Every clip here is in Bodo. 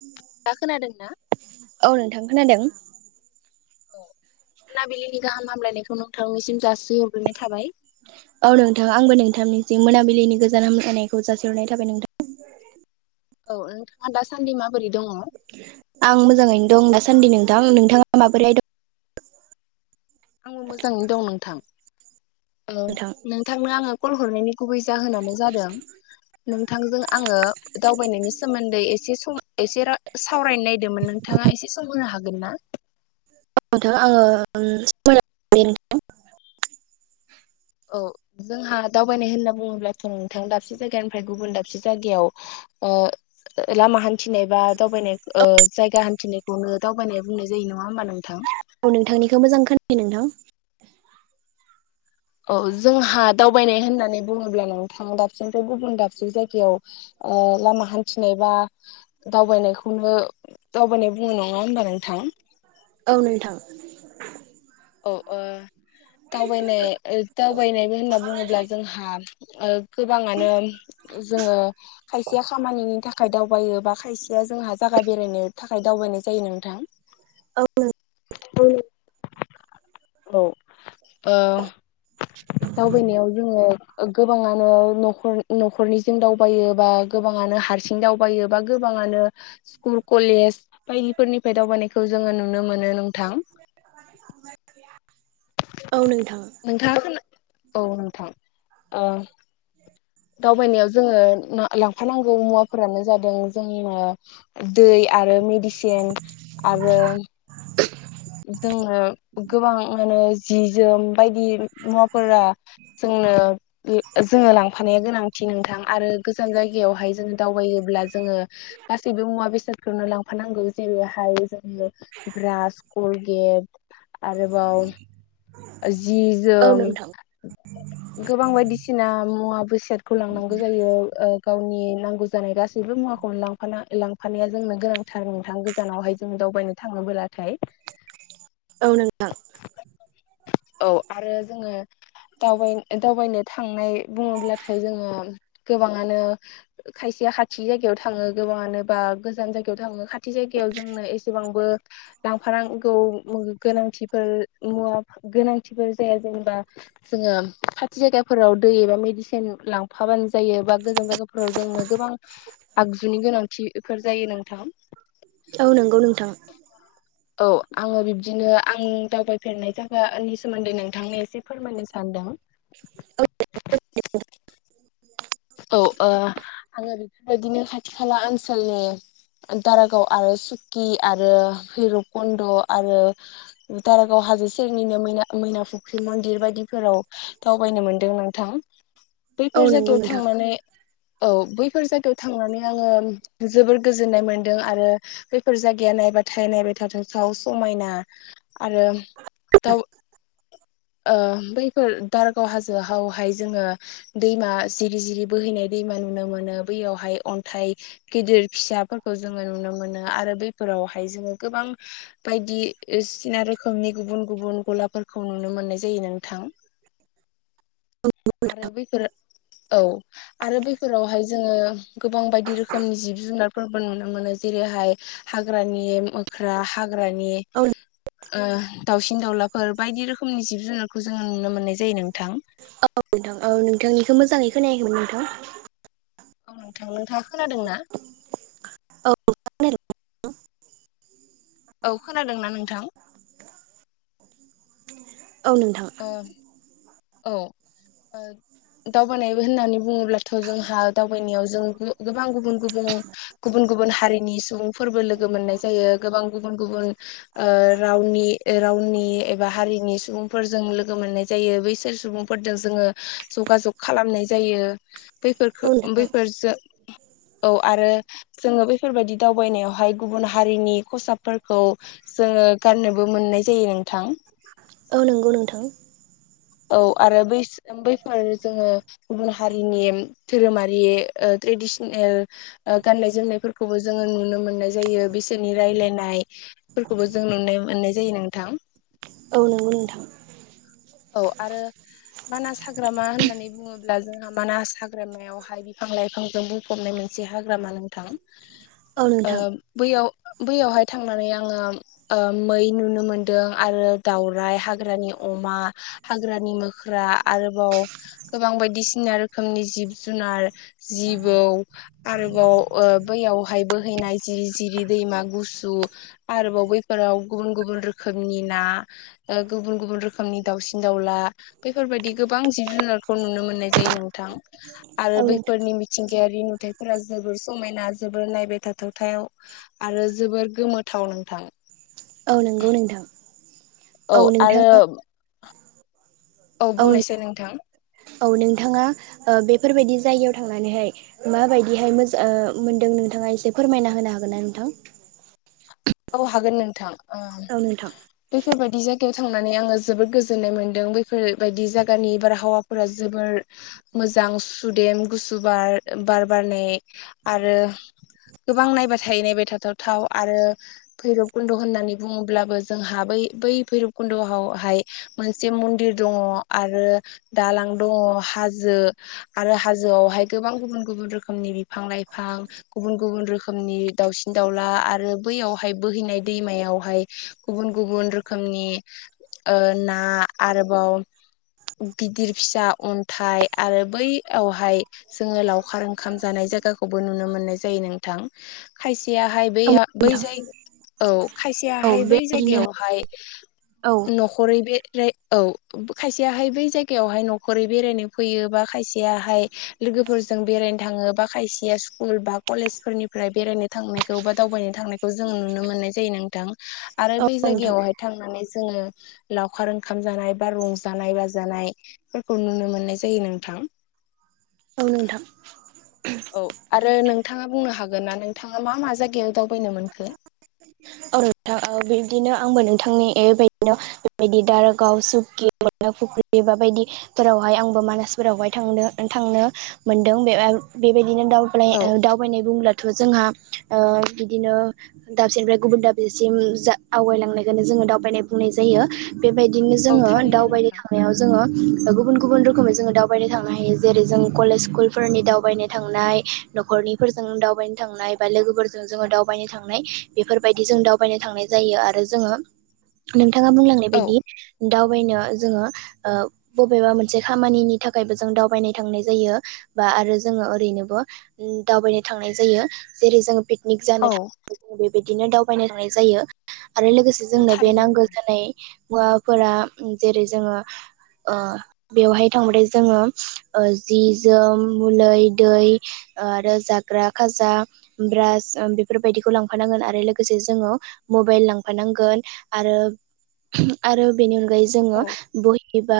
उ [unintelligible] दा खोनादों ना औ नोंथां खोनादों औ मोनाबिलिनि गाहाम हामलायनायखौ नोंथांनिसिम जासिहरग्रोनाय थाबाय औ नोंथां आंबो नोंथांनि जि मोनाबिलिनि गोजोन हामलायनायखौ जासिहरनाय थाबाय नोंथां। औ नोंथाङा दासान्दि माबोरै दङ आं मोजाङैनो दं दासान्दि नोंथां नोंथाङा माबोरैहाय दं? आंबो मोजाङैनो दं नोंथां। नोंथां? नोंथांनो आङो कल हरनायनि गुबै जाहोनानो जादों नोंथांजों आङो दावबायनायनि सोमोन्दै एसे सम एसे सावरायनो नायदोंमोन नोंथाङा एसे सम होनो हागोन ना नोंथां आङो [unintelligible] बे [inaudible] औ जोंहा दावबायनाय होनना बुङोब्लाथ' नोंथां दाबसे जायगानिफ्राय गुबुन दाबसे जायगायाव ओ लामा हान्थिनाय बा दावबायनाय जायगा हान्थिनायखौनो दावबायनाय बुंनाय जायो नङा होमबा नोंथां औ नोंथांनिखौ मोजां खोनायाखौय नोंथां औ जोंहा दावबायनाय होननानै बुङोब्ला नोंथां दाबसेनिफ्राय गुबुन दाबसे जायगायाव ओ लामा हान्थिनाय बा दावबायनाय खौनो दावबायनाय बुङा नङा होनबा नोंथां औ नोंथां औओ दावबायनाय दावबायनाय होनना बुङोब्ला जोंहा गोबाङानो जोङो खायसेया खामानिनि थाखाय थाखाय दावबायो बा खायसेया जोंहा जायागा बेरायनो थाखाय दावबायनाय जायो नोंथां। [unintelligible] [inaudible] औ ओ दावबायनायाव जोङो गोबाङानो नखर न'खरनिजोंं दावबायो बा गोबाङानो हारसिं दाव बायोबा गोबाङानो स्कुल कलेज बायदिफोरनिफ्राय दावबायनायखौ जोङो नुनो मोनो नोंथां औ नोंथां नोंथाङा खो औ नोंथां दावबायनायाव जोङो लांफानांगौ मुवाफोरानो जादों जोंनिनो दै आरो मेडिसिन आरो [inaudible] जोङो गोबां मानो जि जोम बायदि मुवाफोरा जोंनो जोङो लांफानाया गोनां नोंथां आरो गोजान जायगायावहाय जोङो दावबायोब्ला जोङो गासैबो मुवा बेसाद खौनो लांफानांगौ जेरैहाय जोङो ब्रास कलगेट आरोबाव जि औ जोम नोंथां गोबां बायदिसिना मुवा बेस खौ लांनांगौ जायो गावनि नांगौ जानाय गासैबो मुवाखौनो लांफानाया जोंनो गोनांथार नोंथां गोजानावहाय जों दावबायनो थाङोबोलाथाय औ नोंथां। औ आरो जोङो दावबाय दावबायनो थांनाय बुङोब्लाथाय जोङो गोबाङानो खायसेया खाथि जायगायाव थाङो गोबाङानो बा गोजान जायगायाव थाङो खाथि जायगायाव जोंनो एसेबांबो लांफानांगौ गोनांथिफोर मुवा गोनांथिफोर जाया जेनेबा। जोङो खाथि जायगाफोराव दै एबा मेडिसिन लांफाबानो जायो बा गोजान जायगा फोराव जोंनो गोबां आगजुनि गोनांथिफोर जायो नोंथां। औ नंगौ नोंथां। औ आङो बिब्दिनो आं दावबायफेरनाय जाय गा नि सोमोन्दै नोंथांनो एसे फोरमायनो सान्दों। [unintelligible] औ ओ आङो बेफोरबायदिनो खाथि खाला ओनसोलनि दारागाव आरो सु कि आरो भैरब कुन्द आरो दारागाव हाजो फोरनिनो मैना मैना फुख्रि मन्दिर बायदिफोराव दावबायनो मोनदों नोंथां। औ बैफोर नंगौ जायगायाव नोंथां औ नोंथां थांनानै औ बैफोर जायगायाव थांनानै आङो जोबोर गोजोननाय मोनदों आरो बेफोर जायगाया नायबाथाय नायबाय थाथाव थाव समायना। आरो दाउ ओ बैफोर दारगाव हाजोआवहाय जोङो दैमा जिरि जिरि बोहैनाय दैमा नुनो मोनो बैयावहाय अन्थाइ गिदिर फिसाफोरखौ जोङो नुनो मोनो आरो बैफोरावहाय जोङो गोबां बायदि सिना रोखोमनि गुबुन गुबुन गलाफोरखौ नुनो मोननाय जायो नोंथां। [unintelligible] आरो बैफोरो औ। आरो बैफोरावहाय जोङो गोबां बायदि रोखोमनि जिब जुनारफोरबो नुनो मोनो जेरैहाय हाग्रानि मोख्रा हाग्रानि ओ दाउसिन दाउलाफोर बायदि रोखोमनि जिब जुनारखौ जोङो नुनो मोननाय जायो नोंथां। औ नोंथां औ नोंथांनिखौ मोजाङै खोनायैमोन नोंथां। औ नोंथां नोंथाङा खोनादों ना? [unintelligible] औ खोनादोंना नोंथां? औ नोंथां। ओ औ। ओ दावबानाय होननानै बुङोब्लाथ' जोंहा दावबायनायाव जों गोबां गुबुन गुबुन गुबुन गुबुन हारिनि सुबुं फोरबो लोगो मोननाय जायो गोबां गुबुन गुबुन ओ रावनि ओ रावनि बा हारिनि सुबुं लोगो मोननाय जायो बैसोर सुबुंफोरजों जोङो जग जग खालामनाय जायो। बैफोरखो औ बैफोरजों औ आरो जोङो बैफोरबायदि दावबायनायावहाय गुबुन हारिनि खसाबफोर खौ जोङो गाननोबो मोननाय जायो नोंथां। औ नंगौ नोंथां। औ आरो बै बैफोर जोङो गुबुन हारिनि धोरोमारि ओ ट्रेडिसिनेल ओ गाननाय जोमनायफोरखौबो जोङो नुनो मोननाय जायो बिसोरनि रायलायनाय फोरखौबो जों नुनाय मोननाय जायो नोंथां। औ नंगौ नोंथां। औ आरो मानास हाग्रामा होननानै बुङोब्ला जोंहा मानास हाग्रामायावहाय बिफां लाइफां जों बुं फबनाय मोनसे हाग्रामा नोंथां। [unintelligible] ओ बैयाव बैयावहाय थांनानै आङो। ओ मै नुनो मोनदों आरो दाउराइ हाग्रानि अमा। हाग्रानि मोख्रा आरोबाव। गोबां बायदिसिना रोखोमनि जिब जुनार जिबौ आरोबाव ओ बैयावहायबो। हैैनाय जिरि जिरि दैमा गुसु। आरोबाव बैफोराव गुबुन गुबुन रोखोमनि ना ओ गुबुन गुबुन रोखोमनि। दाउसिन दाउला बेफोरबायदि गोबां जिब जुनारखौ नुनो मोननाय जायो नों। थां आरो औ नोंथां बैफोरनि। मिथिंगायारि नुथायफोरा जोबोर समायना जोबोर नायबाय थाथावथायाव। आरो जोबोर गोमोथाव नोंथां। औ नंगौ नोंथां। औ आरो। औ बुंनायसै नोंथां औ नोंथाङा ओ बेफोरबायदि जायगायाव थांनानैहाय। माबायदिहाय मोजां ओ मोन्दों नोंथाङा एसे फोरमायना होनो हागोन ना नोंथां। औ हागोन नोंथां ओ। औ नोंथां। बेफोरबायदि जायगायाव थांनानै आङो जोबोद गोजोन्नाय मोन्दों बेफोरबायदि जायगानि बारहावा। फोर जोबोर। मोजां सुदेम गुसु बार बार बारनायै आरो गोबां नायबाय थायो नायबाय थाथाव थाव आरो। भैरब खुन्द' होननानै बुङोब्लाबो जोंहा बै बै भैरब खुन्द'आवहाय। मोनसे मन्दिर दङ' आरो दालां दङ' हाजो। आरो हाजोआवहाय गोबां गुबुन गुबुन रोखोमनि बिफां लाइफां। गुबुन गुबुन रोखोमनि दाउसिन दाउला आरो। बैयावहाय बोहैनाय दैमायावहाय गुबुन गुबुन रोखोमनि। ओ ना आरोबाव। गिदिर फिसा अन्थाइ आरो बैयावहाय। जोङो लावखार ओंखाम जानाय जायगाखौबो नुनो मोननाय जायो नोंथां खायसेयाहाय बै। औ बै नोंथां जाय औ औ खायसेयाहाय बै बेबायदिनो जायगायावहाय औ न'खरै बे। औ खायसेयाहाय बै जायगायावहाय न'खरै बेरायनो फैयो बा खायसेयाहाय लोगोफोरजों बेरायनो थाङो बा खायसेया स्कुल बा कलेज फोरनिफ्राय बेरायनो थांनायखौ बा दावबायनो। थांनायखौ जों नुनो मोननाय जायो नोंथां आरो औ बै नोंथां जायगायावहाय। थांनानै जोङो लावखार ओंखाम जानाय बा रंजानाय बाजानाय। फोरखौ नुनो मोननाय जायो नोंथां। औ नोंथां। औ आरो नोंथाङा बुंनो हागोन ना नोंथाङा मा मा जायगायाव दावबायनो मोनखो। [inaudible] औ नोंथां औ बिदिनो आंबो नोंथांनि ए बेबायदिनो बेबायदि दारागाव सुखि फुख्रि बा बायदि। फोरावहाय आंबो मानासफोरावहाय थांदों थांनो मोनदों बे बेबायदिनो दाउ औ ओ दावबायनाय बुङोब्लाथ' जोंहा ओ बिदिनो। दाबसेनिफ्राय गुबुन दाबसेसिम जा आवगायलांनायखौनो जोङो दावबायनाय बुंनाय जायो। बेबायदिनो औ जोङो थारैनो दावबायनो नोंथां थांनायाव। जोङो गुबुन गुबुन रोखोमै जोङो दावबायनो थांनो हायो जेरै जों कलेज स्कुलफोरनि दावबायनो थांनाय। न'खरनिफोरजों दावबायनो थांनाय बा लोगोफोरजों जोङो दावबायनो थांनाय। बेफोरबायदि जों दावबायनो थांनाय जायो आरो जोङो नोंथाङा बुंलांनाय औ बायदि दावबायनो जोङो। ओ बबेबा मोनसे खामानिनि थाखायबो जों दावबायनो थांनाय जायो। बा आरो जोङो ओरैनोबो दावबायनो थांनाय जायो जेरै जोङो पिकनिक औ जानो थाख बिदिनो दावबायनो थांनाय जायो आरो लोगोसे औ जोंनो बे थारैनो नांगौ नोंथां जानाय मुवाफोरा जेरै जोङो ओ बेवहाय थांबाथाय जोङो ओ जि जोम मुलै दै ओ आरो जाग्रा खाजा ब्रास बेफोरबायदिखौ लां लांफानांगोन आरो लोगोसे जोङो मबाइल लांफानांगोन आरो आरो बिनि अ [unintelligible] जोङो औ बहि एबा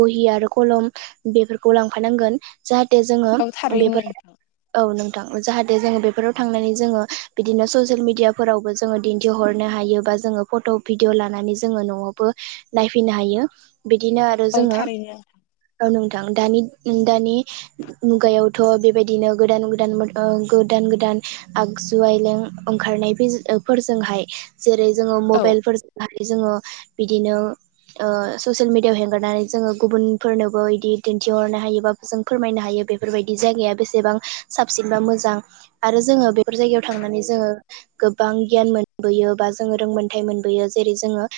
बहि आरो कलम बेफोरखौ लांफानांगोन। जाहाथे जोङो औ थारैनो बेफोर नोंथां औ नोंथां जाहाथे जोङो बेफोराव थांनानै जोङो बिदिनो ससियेल मिडियाफोरावबो जोङो दिन्थिहरनो हायो बा जोङो फट' भिडिअ लानानै जोङो न'आवबो नायफैनो हायो बिदिनो आरो औ जोङो थारैनो ओं नोंथां दानि दानि मुगायावथ' बेबायदिनो गोदान गोदान ओ गोदान गोदान आगजु आइलें ओंखारनाय [unintelligible] फोरजोंहाय जेरै जोङो औ मबाइलफोर जोङो बिदिनो ओ ससियेल मिडियाव हेंगारनानै जोङो गुबुनफोरनोबो इदि दिन्थिहरनो हायोबा जों फोरमायनो हायो बेफोरबायदि जायगाया बेसेबां साबसिन बा मोजां आरो जोङो बेफोर जायगायाव थांनानै जोङो गोबां गियान मोनबोयो बा जोङो रोंमोनथायाइ मोनबोयो जेरै जोङो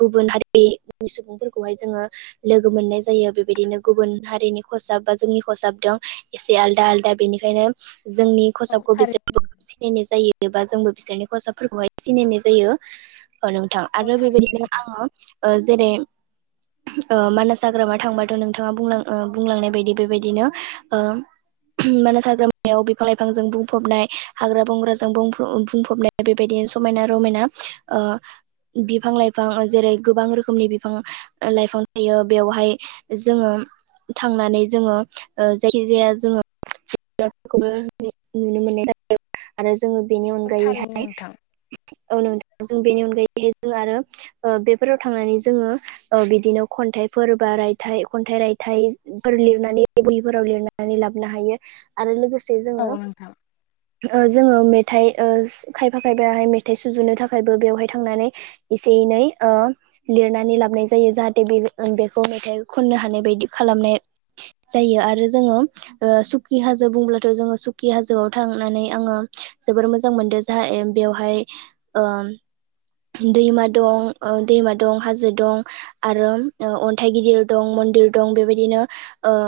गुबुन हारि नि सुबुंफोरखौहाय जोङो लोगो मोननाय जायो बेबायदिनो गुबुन हारिनि खसाब बा जोंनि खसाब दं एसे आलदा आलदा बेनिखायनो जोंनि औ खसाबखौ थारैनो बिसोर सिनायनाय जायो [unintelligible] बा जोंबो बिसोरनि खसाबफोरखौहाय सिनायनाय जायो ओ नोंथां औ आरो थारैनो बेबायदिनो नोंथां आङो ओ जेरै ओ मानास हाग्रामा थांबाथ' नोंथाङा बुं बुंलांनाय बायदि बेबायदिनो ओ मानास हाग्रामायाव बिफां लाइफांजों बुंफबनाय हाग्रा बंग्रााज जों बुंफो बुंफबनाय बेबायदिनो समायना रमायना ओ बिफां लाइफां जेरै गोबां रोखोमनि बिफां लाइफां थायो बेवहाय जोङो थांनानै जोङो ओ जायखि जाया जोङो [unintelligible] नुनो मोन [unintelligible] जोङो बेनि औ थारैनो अनगायैहाय नोंथां औ नोंथां जों बेनि अनगायैहाय जों आरो ओ बेफोराव थांनानै जोङो ओ बिदिनो खन्थाइफोर बा रायथाइ खन्थाइ रायथाइफोर लिरनानै बोहिफोराव लिरनानै नानै लाबोनो हायो आरो लोगोसे औ जोङो नोंथां ओ जोङो ओ मेथाइ खायफा खायफाहाय मेथाइ सुजुनो थाखायबो बेवहाय थांनानै एसे एनै ओ लिरनानै लाबनाय जायो जाहाथे बे बेखौ मेथाइ खननो हानाय बायदि खालामनाय जायो आरो जोङो ओ सुखि हाजो बुंब्लाथ' जोङो सुखि हाजोआव थांनानै आङो जोबोर मोजां मोनदों जोंहा बेवहाय ओम दैमा दं ओ दैमा दं हाजो दं आरो ओ अन्थाइ गिदिर दं मन्दिर दं बेबायदिनो ओ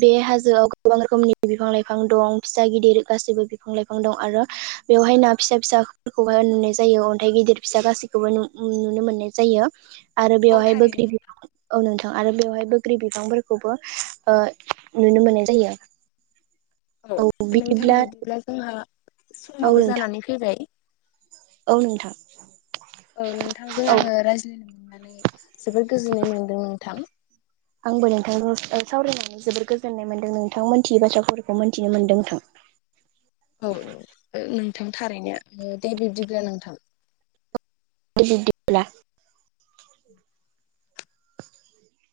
बे हाजोआव गोबां रोखोमनि बिफां लाइफां दं फिसा गिदिर गासैबो बिफां लाइफां दं आरो बेवहाय ना फिसा फिसाफोरखौहाय नुनाय जायो अन्थाइ गिदिर फिसा गासि [unintelligible] [unintelligible] नुनो मोननाय जायो आरो औ बेवहाय बोग्रि थारैनो बि औ नोंथां आरो बेवहाय बोग्रि बिफांफोरखौबो ओ नुनो मोननाय जायो औ नोंथां बिदिब्ला जोंहा औ समाबो नोंथां जानानै फैबाय औ नोंथां औ नोंथांजों औ आङो रायज्लायनो मोननानै जोबोद गोजोननाय मोनदों नोंथां आंबो नोंथांजों सावरायनानै जोबोर गोजोननाय मोन्दों नोंथां मोनथियै बाथ्राफोरखौ मोनथिनो मोन्दों नोंथां औ ओ नोंथां थारैनो दे बिब्दिब्ला नोंथां। दे बिबदिब्ला